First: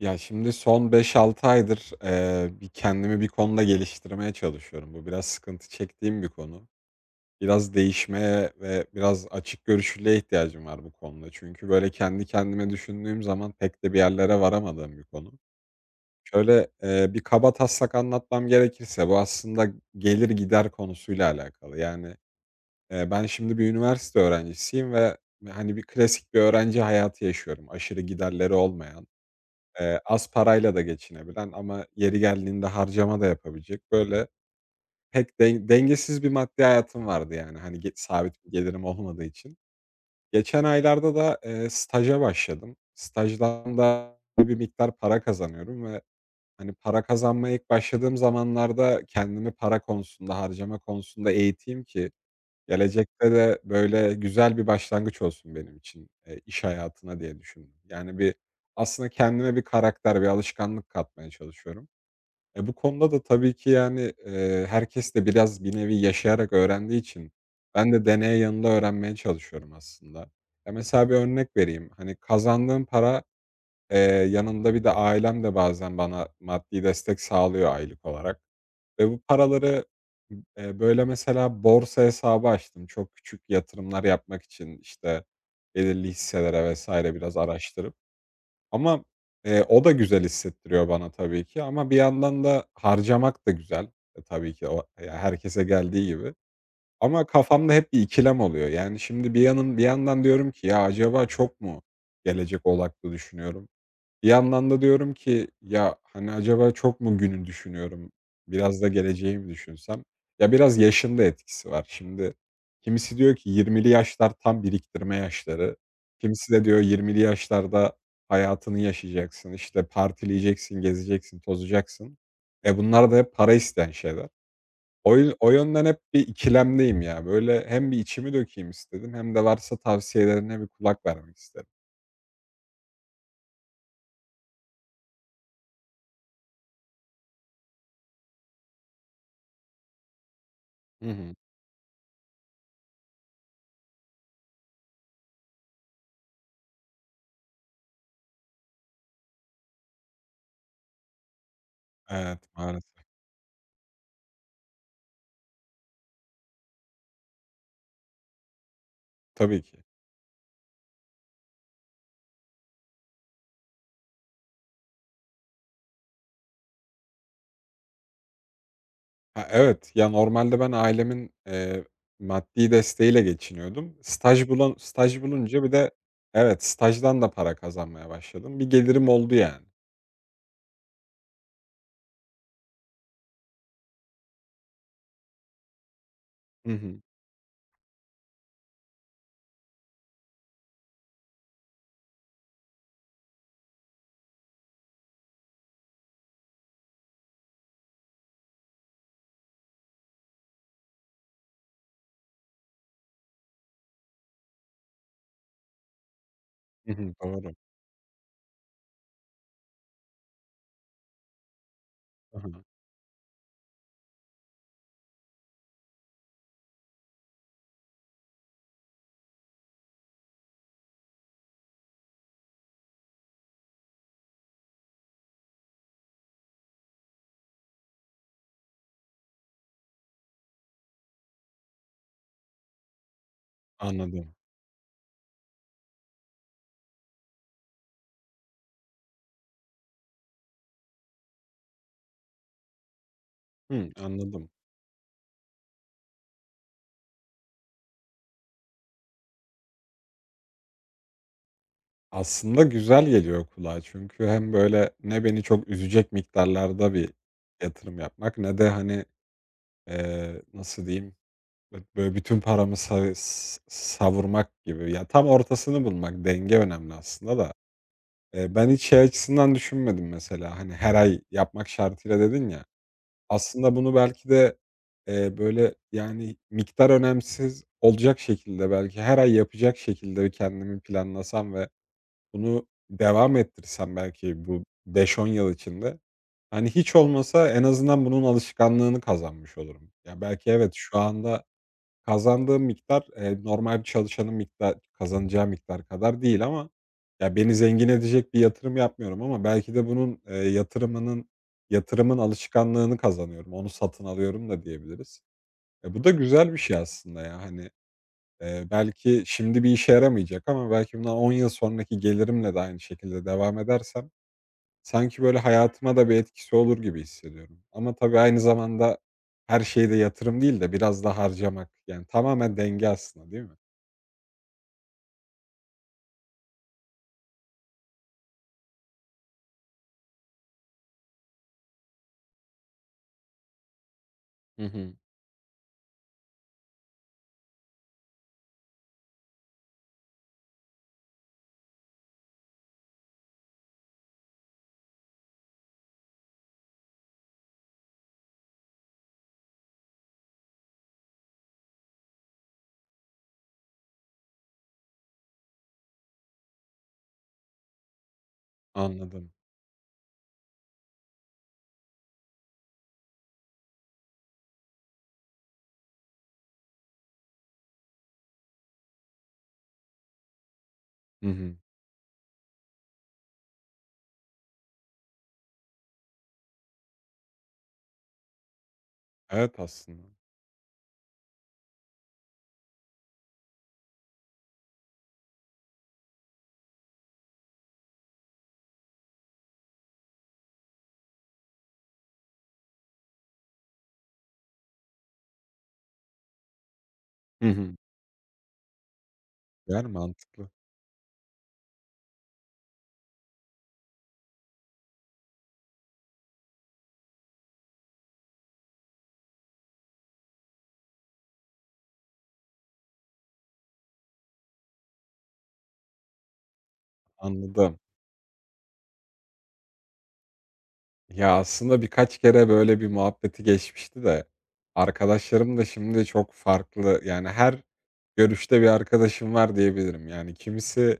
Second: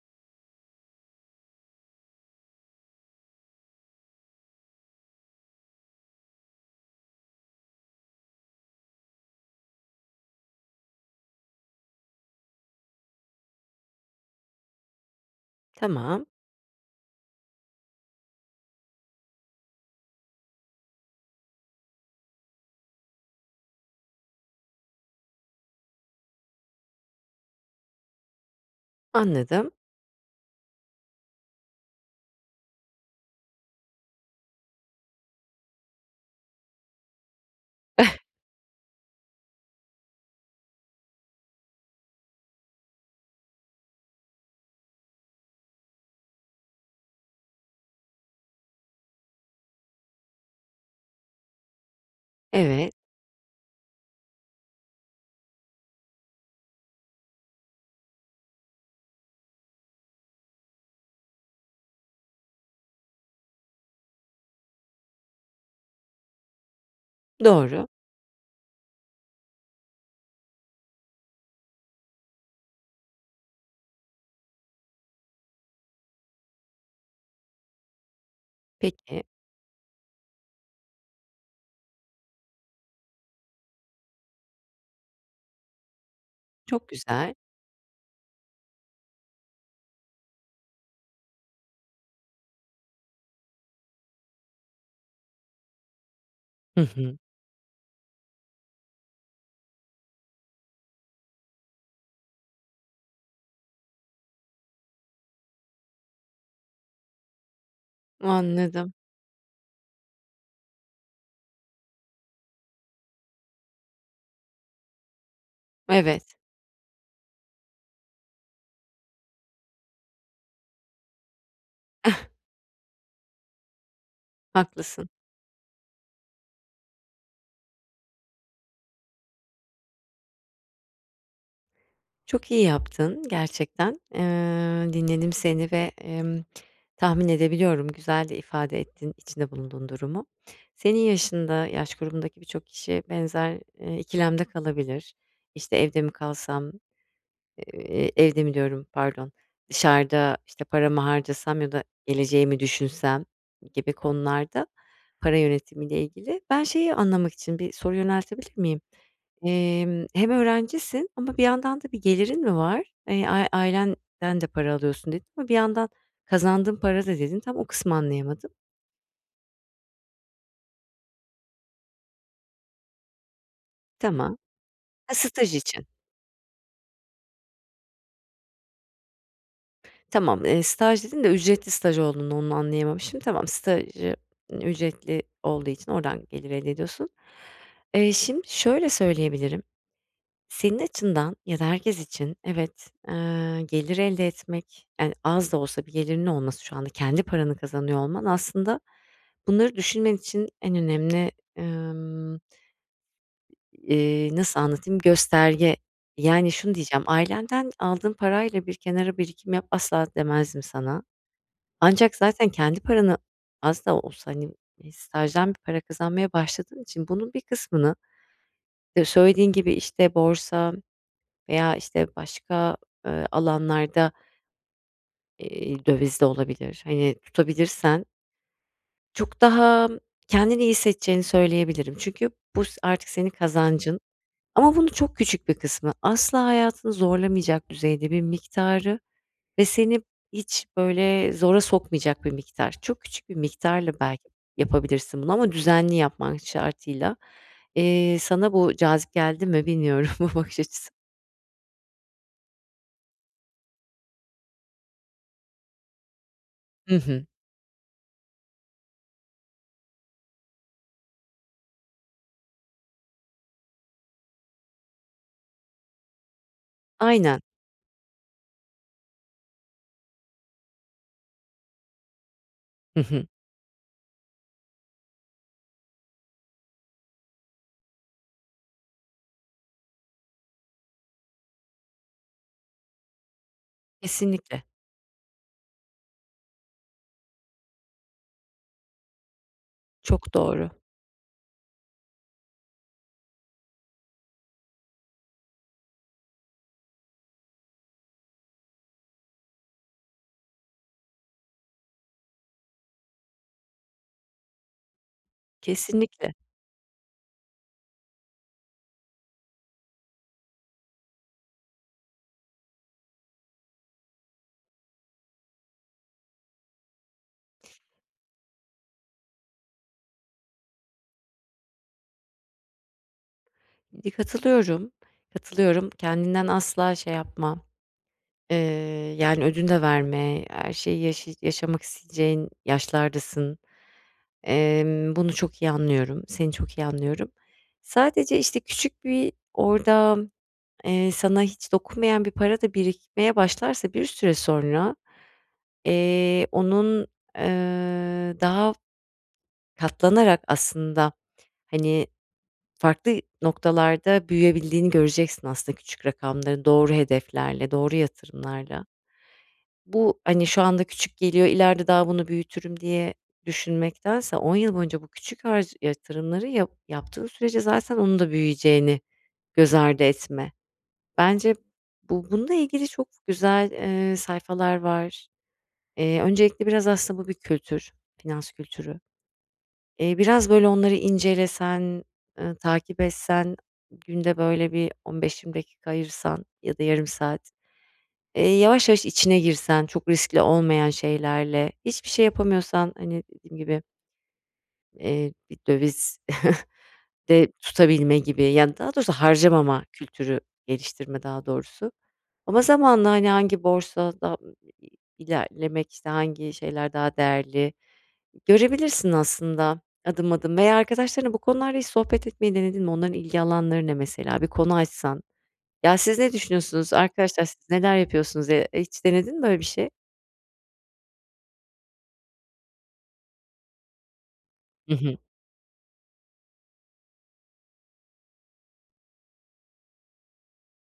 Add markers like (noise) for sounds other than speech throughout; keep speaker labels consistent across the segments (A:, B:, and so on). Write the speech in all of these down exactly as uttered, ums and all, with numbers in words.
A: Ya, şimdi son beş altı aydır, eee, bir kendimi bir konuda geliştirmeye çalışıyorum. Bu biraz sıkıntı çektiğim bir konu. Biraz değişmeye ve biraz açık görüşlülüğe ihtiyacım var bu konuda. Çünkü, böyle, kendi kendime düşündüğüm zaman pek de bir yerlere varamadığım bir konu.
B: Tamam,
A: Şöyle, eee, bir kaba taslak anlatmam gerekirse bu aslında gelir gider konusuyla alakalı. Yani, eee, ben şimdi bir üniversite öğrencisiyim ve, hani, bir klasik bir öğrenci hayatı yaşıyorum. Aşırı giderleri olmayan.
B: anladım.
A: Eee, az parayla da geçinebilen ama yeri geldiğinde harcama da yapabilecek, böyle pek den dengesiz bir maddi hayatım vardı yani, hani, ge sabit bir gelirim olmadığı için. Geçen aylarda da, eee, staja başladım. Stajdan da bir miktar para kazanıyorum ve, hani, para kazanmaya ilk başladığım zamanlarda kendimi para konusunda, harcama konusunda eğiteyim ki
B: Evet,
A: gelecekte de, böyle, güzel bir başlangıç olsun benim için, eee, iş hayatına diye düşündüm. Yani, bir aslında kendime bir karakter, bir alışkanlık katmaya çalışıyorum. E, bu konuda da tabii ki, yani, eee, herkes de biraz bir nevi yaşayarak öğrendiği için
B: doğru.
A: ben de deneye yanında öğrenmeye çalışıyorum aslında. Ya, mesela bir örnek vereyim. Hani, kazandığım para, eee, yanında bir de ailem de bazen bana maddi destek sağlıyor aylık olarak. Ve bu
B: Peki,
A: paraları, eee, böyle, mesela borsa hesabı açtım. Çok küçük yatırımlar yapmak için, işte, belirli hisselere
B: çok
A: vesaire
B: güzel.
A: biraz araştırıp ama, eee, o da güzel hissettiriyor bana tabii ki ama bir yandan da harcamak da güzel. E, tabii ki o ya, herkese geldiği gibi
B: Hı hı.
A: ama kafamda hep bir ikilem oluyor. Yani, şimdi bir yanın bir yandan diyorum ki, "Ya, acaba çok mu gelecek odaklı düşünüyorum?" Bir yandan da diyorum ki, ya, hani, acaba çok mu günü düşünüyorum? Biraz da
B: Anladım.
A: geleceği mi düşünsem? Ya, biraz yaşın da etkisi var. Şimdi kimisi diyor ki yirmili yaşlar tam biriktirme yaşları.
B: Evet,
A: Kimisi de diyor yirmili yaşlarda hayatını yaşayacaksın, işte, partileyeceksin, gezeceksin,
B: (laughs) eh,
A: tozacaksın. E, bunlar da hep para isteyen şeyler.
B: haklısın.
A: O yü o yönden hep bir ikilemdeyim ya. Böyle hem bir içimi dökeyim istedim hem de varsa tavsiyelerine bir kulak vermek istedim.
B: Çok iyi yaptın gerçekten. Eee, dinledim seni ve, emm, tahmin edebiliyorum, güzel de ifade ettin içinde bulunduğun durumu. Senin
A: Hı hı.
B: yaşında, yaş grubundaki birçok kişi benzer, eee, ikilemde kalabilir. İşte, evde mi kalsam, Eee, evde mi diyorum, pardon, dışarıda, işte, paramı harcasam ya da
A: Evet,
B: geleceğimi
A: maalesef.
B: düşünsem gibi konularda para yönetimiyle ilgili. Ben şeyi anlamak için bir soru yöneltebilir miyim?
A: Tabii ki.
B: Emm, hem öğrencisin ama bir yandan da bir gelirin mi var? Eee, ai Ailenden de para alıyorsun dedin ama bir yandan kazandığın para da dedin. Tam o kısmı anlayamadım.
A: Ha, evet. Ya, normalde ben ailemin, eee, maddi desteğiyle geçiniyordum.
B: Tamam.
A: Staj bulun,
B: Ha,
A: staj
B: staj
A: bulunca bir
B: için.
A: de evet, stajdan da para kazanmaya başladım. Bir gelirim oldu yani.
B: Tamam, eee, staj dedin de ücretli staj olduğunu onu anlayamamışım. Tamam, stajı ücretli olduğu için oradan gelir elde
A: Hı hı.
B: ediyorsun. Eee, şimdi şöyle söyleyebilirim. Senin açından ya da herkes için evet, eee, gelir elde etmek, yani, az da olsa bir gelirinin olması şu anda kendi paranı kazanıyor olman aslında bunları düşünmen için en önemli, emm, eee, nasıl anlatayım, gösterge. Yani, şunu
A: Hı
B: diyeceğim,
A: hı. Doğru.
B: ailenden aldığın parayla bir kenara birikim yap asla demezdim sana. Ancak
A: Hı
B: zaten
A: hı.
B: kendi paranı az da olsa, hani, eee, stajdan bir para kazanmaya başladığın için bunun bir kısmını d söylediğin gibi, işte, borsa veya, işte, başka, eee, alanlarda, eee, döviz de olabilir, hani, tutabilirsen çok daha kendini iyi hissedeceğini söyleyebilirim. Çünkü bu s artık senin kazancın
A: Anladım.
B: ama bunu çok küçük bir kısmı. Asla hayatını zorlamayacak düzeyde bir miktarı. Ve seni hiç, böyle, zora sokmayacak bir miktar. Çok küçük bir miktarla
A: Hımm,
B: belki
A: anladım.
B: yapabilirsin bunu ama düzenli yapman şartıyla. Eee, sana bu cazip geldi mi bilmiyorum (laughs) bu bakış açısı.
A: Aslında güzel geliyor kulağa çünkü hem böyle ne beni çok üzecek
B: Hı
A: miktarlarda bir
B: hı.
A: yatırım yapmak ne de, hani, eee, nasıl diyeyim, böyle bütün paramı sa s savurmak gibi. Ya, tam ortasını bulmak, denge önemli aslında
B: Aynen.
A: da. Eee, ben hiç şey açısından düşünmedim mesela, hani, her ay yapmak şartıyla dedin ya.
B: Hı hı.
A: Aslında bunu belki de, eee, böyle, yani, miktar önemsiz olacak şekilde belki her ay yapacak şekilde kendimi planlasam ve bunu devam ettirsem belki
B: Kesinlikle.
A: bu beş on yıl içinde, hani, hiç olmasa en azından bunun alışkanlığını kazanmış olurum. Ya,
B: Çok
A: belki
B: doğru.
A: evet, şu anda kazandığım miktar, eee, normal bir çalışanın miktar kazanacağı miktar kadar değil ama ya, beni zengin edecek bir yatırım yapmıyorum ama belki de bunun, eee, yatırımının yatırımın alışkanlığını kazanıyorum. Onu satın alıyorum da diyebiliriz. E, bu da
B: Kesinlikle.
A: güzel bir şey aslında ya, hani, eee, belki şimdi bir işe yaramayacak ama belki bundan on yıl sonraki gelirimle de aynı şekilde devam edersem sanki böyle hayatıma da bir etkisi olur gibi hissediyorum. Ama tabii aynı zamanda her şeyde yatırım değil de biraz da harcamak. Yani tamamen denge aslında değil mi?
B: Di katılıyorum, katılıyorum. Kendinden asla şey yapma, eee, yani, ödün de verme. Her şeyi yaşay yaşamak isteyeceğin yaşlardasın.
A: Hı hı.
B: Emm, bunu çok iyi anlıyorum, seni çok iyi anlıyorum. Sadece, işte, küçük bir orada, eee, sana hiç dokunmayan bir para da birikmeye başlarsa bir süre sonra, eee, onun, eee, daha katlanarak aslında, hani, farklı noktalarda büyüyebildiğini göreceksin aslında küçük rakamların, doğru hedeflerle, doğru yatırımlarla.
A: Anladım.
B: Bu, hani, şu anda küçük geliyor, ileride daha bunu büyütürüm diye düşünmektense on yıl boyunca bu küçük harc yatırımları yap yaptığın sürece zaten onun da büyüyeceğini göz ardı etme.
A: Hı
B: Bence
A: hı.
B: bu bununla ilgili çok güzel, eee, sayfalar var. Eee, öncelikle biraz aslında bu bir kültür, finans kültürü.
A: Evet aslında.
B: Eee, biraz böyle onları incelesen, ııı, takip etsen, günde böyle bir on beş yirmi dakika ayırsan ya da yarım saat. Eee, yavaş yavaş içine girsen, çok riskli olmayan şeylerle, hiçbir şey yapamıyorsan, hani, dediğim gibi, eee, bir döviz (laughs) de
A: Hı hı.
B: tutabilme gibi, yani, daha doğrusu harcamama
A: Yani
B: kültürü
A: mantıklı.
B: geliştirme daha doğrusu. Ama zamanla, hani, hangi borsada ilerlemek, işte, hangi şeyler daha değerli görebilirsin aslında adım adım veya arkadaşlarınla bu konularda hiç sohbet etmeyi denedin mi? Onların ilgi alanları ne mesela? Bir konu açsan. "Ya, siz ne düşünüyorsunuz? Arkadaşlar siz
A: Anladım.
B: neler yapıyorsunuz?" eee, hiç denedin mi böyle bir şey?
A: Ya aslında birkaç kere böyle bir muhabbeti geçmişti de
B: Hı hı.
A: arkadaşlarım da şimdi çok farklı. Yani her görüşte bir arkadaşım var diyebilirim. Yani kimisi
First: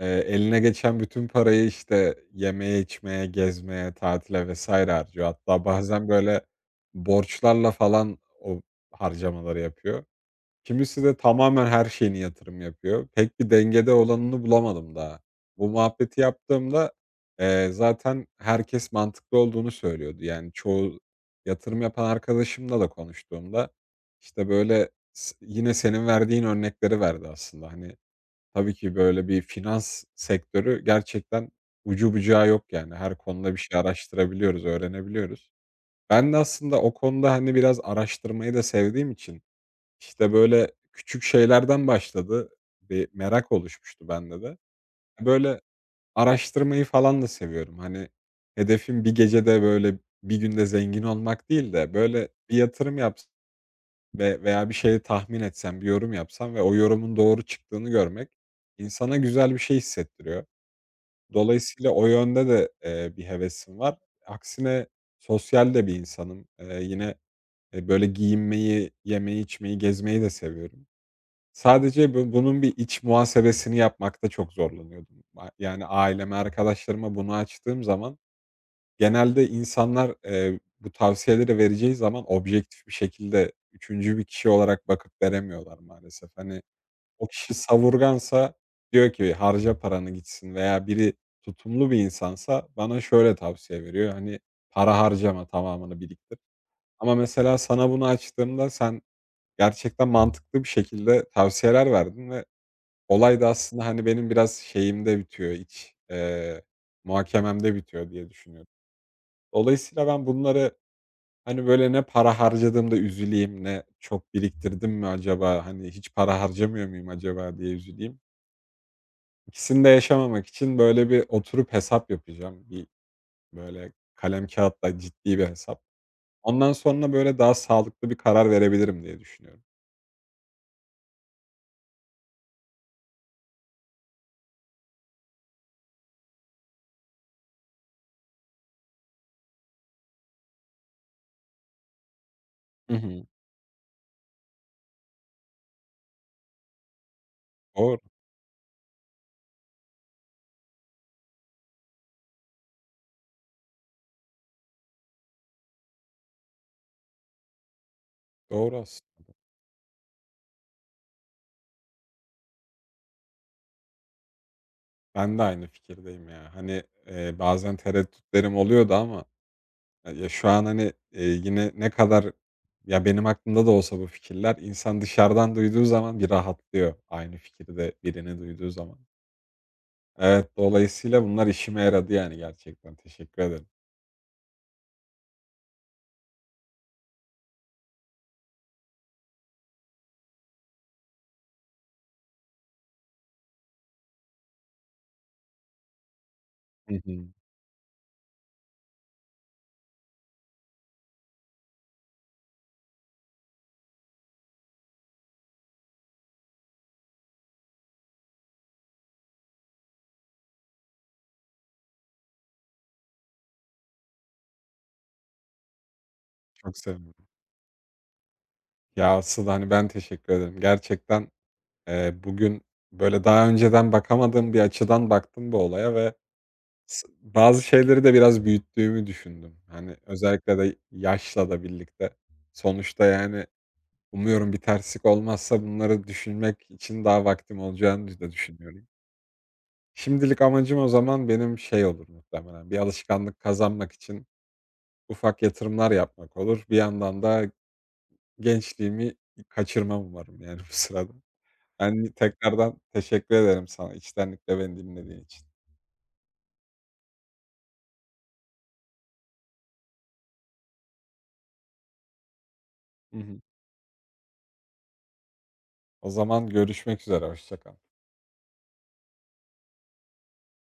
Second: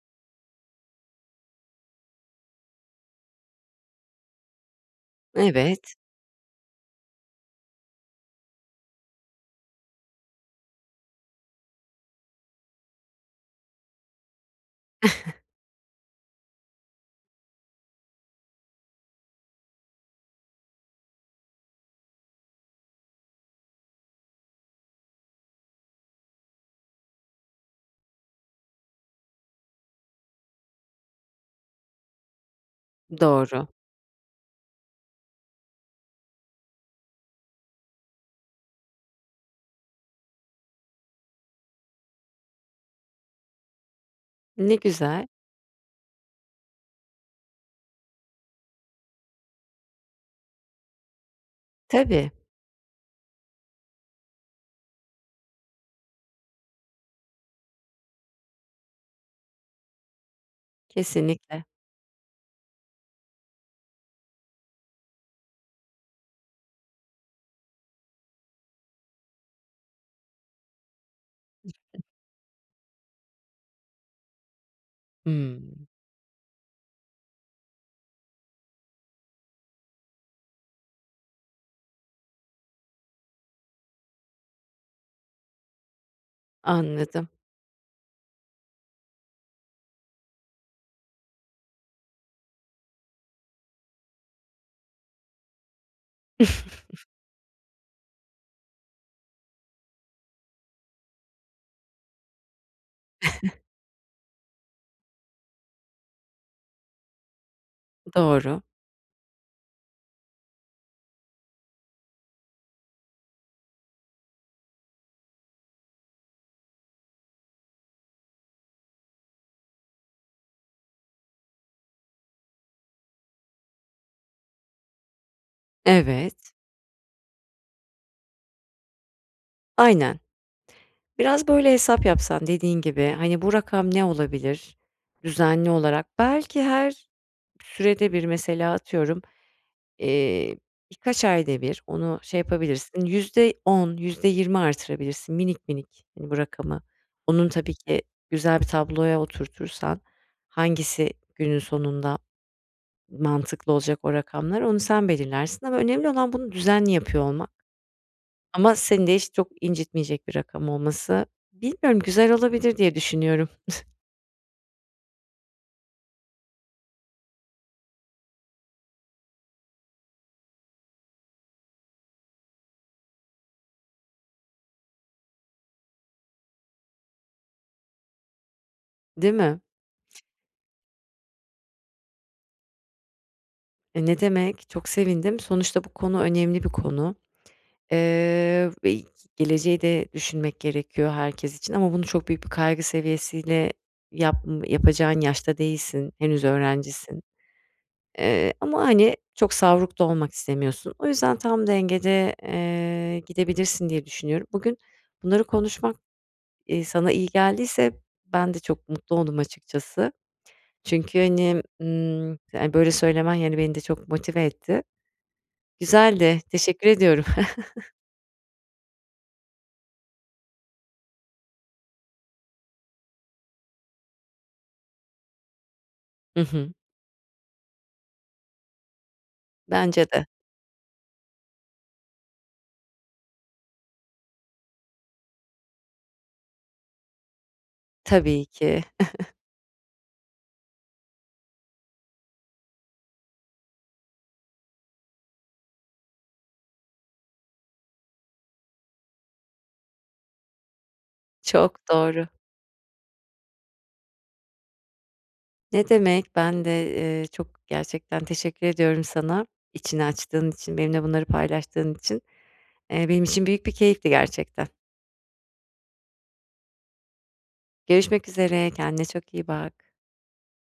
A: Eee, eline geçen bütün parayı, işte, yemeye, içmeye, gezmeye, tatile vesaire harcıyor. Hatta
B: Evet,
A: bazen, böyle, borçlarla falan o harcamaları yapıyor. Kimisi de tamamen her şeyini yatırım yapıyor. Pek bir dengede olanını bulamadım daha. Bu muhabbeti yaptığımda, eee, zaten herkes mantıklı olduğunu söylüyordu. Yani, çoğu yatırım yapan arkadaşımla da konuştuğumda, işte, böyle, s yine senin verdiğin örnekleri verdi aslında. Hani, tabii ki böyle bir finans sektörü gerçekten ucu bucağı yok yani. Her konuda bir
B: doğru.
A: şey araştırabiliyoruz, öğrenebiliyoruz. Ben de aslında o konuda, hani, biraz araştırmayı da sevdiğim için, işte, böyle küçük şeylerden başladı. Bir merak oluşmuştu bende de.
B: Ne güzel.
A: Böyle araştırmayı falan da seviyorum. Hani, hedefim bir gecede, böyle, bir günde zengin olmak değil de böyle
B: Tabii,
A: bir yatırım yapsam ve veya bir şeyi tahmin etsem, bir yorum yapsam ve o yorumun doğru çıktığını görmek insana güzel bir şey hissettiriyor.
B: kesinlikle.
A: Dolayısıyla o yönde de, eee, bir hevesim var. Aksine sosyal de bir insanım. Eee, yine, eee, böyle giyinmeyi, yemeyi, içmeyi, gezmeyi de seviyorum. Sadece bu bunun bir iç muhasebesini yapmakta çok zorlanıyordum. A yani
B: Hımm,
A: aileme, arkadaşlarıma bunu açtığım zaman genelde insanlar, eee, bu tavsiyeleri vereceği zaman objektif bir şekilde üçüncü bir kişi olarak bakıp veremiyorlar maalesef. Hani, o
B: anladım.
A: kişi savurgansa diyor ki harca paranı gitsin veya biri tutumlu bir insansa bana şöyle tavsiye veriyor, hani, para harcama tamamını biriktir.
B: (laughs)
A: Ama mesela sana bunu açtığımda sen gerçekten mantıklı bir şekilde tavsiyeler verdin ve olay da aslında, hani, benim biraz şeyimde bitiyor, iç, eee, muhakememde bitiyor diye
B: Doğru.
A: düşünüyorum. Dolayısıyla ben bunları hani, böyle, ne para harcadığımda üzüleyim, ne çok biriktirdim mi acaba, hani, hiç para harcamıyor muyum acaba diye üzüleyim. İkisini de yaşamamak için, böyle, bir oturup hesap yapacağım. Bir, böyle, kalem kağıtla ciddi bir hesap.
B: Evet,
A: Ondan sonra, böyle, daha sağlıklı bir karar verebilirim diye düşünüyorum.
B: aynen. Biraz böyle hesap yapsan dediğin gibi, hani, bu rakam ne olabilir düzenli olarak? Belki her sürede bir mesela atıyorum, eee, birkaç ayda bir onu şey
A: Hı
B: yapabilirsin,
A: hı.
B: yüzde on yüzde yirmi artırabilirsin minik minik, hani, bu rakamı. Onun tabii
A: Doğru,
B: ki güzel bir tabloya oturtursan hangisi günün sonunda mantıklı olacak o rakamlar, onu sen belirlersin ama önemli olan bunu düzenli yapıyor olmak ama
A: doğru
B: seni de
A: aslında.
B: hiç çok incitmeyecek bir rakam olması. Bilmiyorum, güzel olabilir diye düşünüyorum,
A: Ben de aynı fikirdeyim ya. Hani, eee, bazen tereddütlerim oluyordu ama Ya ya, şu an, hani, eee, yine ne kadar ya, benim aklımda da olsa bu fikirler, insan dışarıdan duyduğu zaman bir rahatlıyor, aynı fikirde birini duyduğu zaman.
B: değil mi?
A: Evet, dolayısıyla bunlar işime yaradı, yani, gerçekten. Teşekkür ederim.
B: E, ne demek, çok sevindim. Sonuçta bu konu önemli bir konu, eee, ve geleceği de düşünmek gerekiyor herkes için ama bunu çok büyük bir kaygı seviyesiyle yap yapacağın yaşta değilsin, henüz
A: Hı
B: öğrencisin.
A: hı.
B: Eee, ama, hani, çok savruk da olmak istemiyorsun. O yüzden tam dengede, eee, gidebilirsin diye düşünüyorum. Bugün bunları konuşmak, eee, sana iyi geldiyse ben de çok mutlu oldum açıkçası. Çünkü, hani, ımm, yani, böyle söylemen, yani, beni de çok motive etti. Güzeldi,
A: Çok
B: teşekkür
A: sevindim.
B: ediyorum. (laughs)
A: Ya, asıl, hani, ben teşekkür ederim. Gerçekten, eee, bugün, böyle, daha önceden bakamadığım bir açıdan baktım bu olaya ve
B: Hı hı.
A: s bazı şeyleri de biraz büyüttüğümü düşündüm. Hani,
B: Bence de.
A: özellikle de yaşla da birlikte. Sonuçta, yani umuyorum bir terslik olmazsa bunları düşünmek için daha vaktim olacağını da
B: Tabii ki.
A: düşünüyorum. Şimdilik amacım o zaman benim şey olur muhtemelen, bir alışkanlık kazanmak için ufak yatırımlar yapmak olur. Bir yandan da gençliğimi kaçırmam umarım yani bu sırada.
B: Çok
A: Yani,
B: doğru.
A: tekrardan teşekkür ederim sana içtenlikle beni dinlediğin için.
B: Ne demek. Ben de, eee, çok gerçekten teşekkür ediyorum sana. İçini açtığın için, benimle bunları paylaştığın için. Eee,
A: Hı
B: benim
A: hı.
B: için büyük bir keyifti gerçekten.
A: O zaman görüşmek üzere, hoşça kal.
B: Görüşmek üzere, kendine çok iyi bak.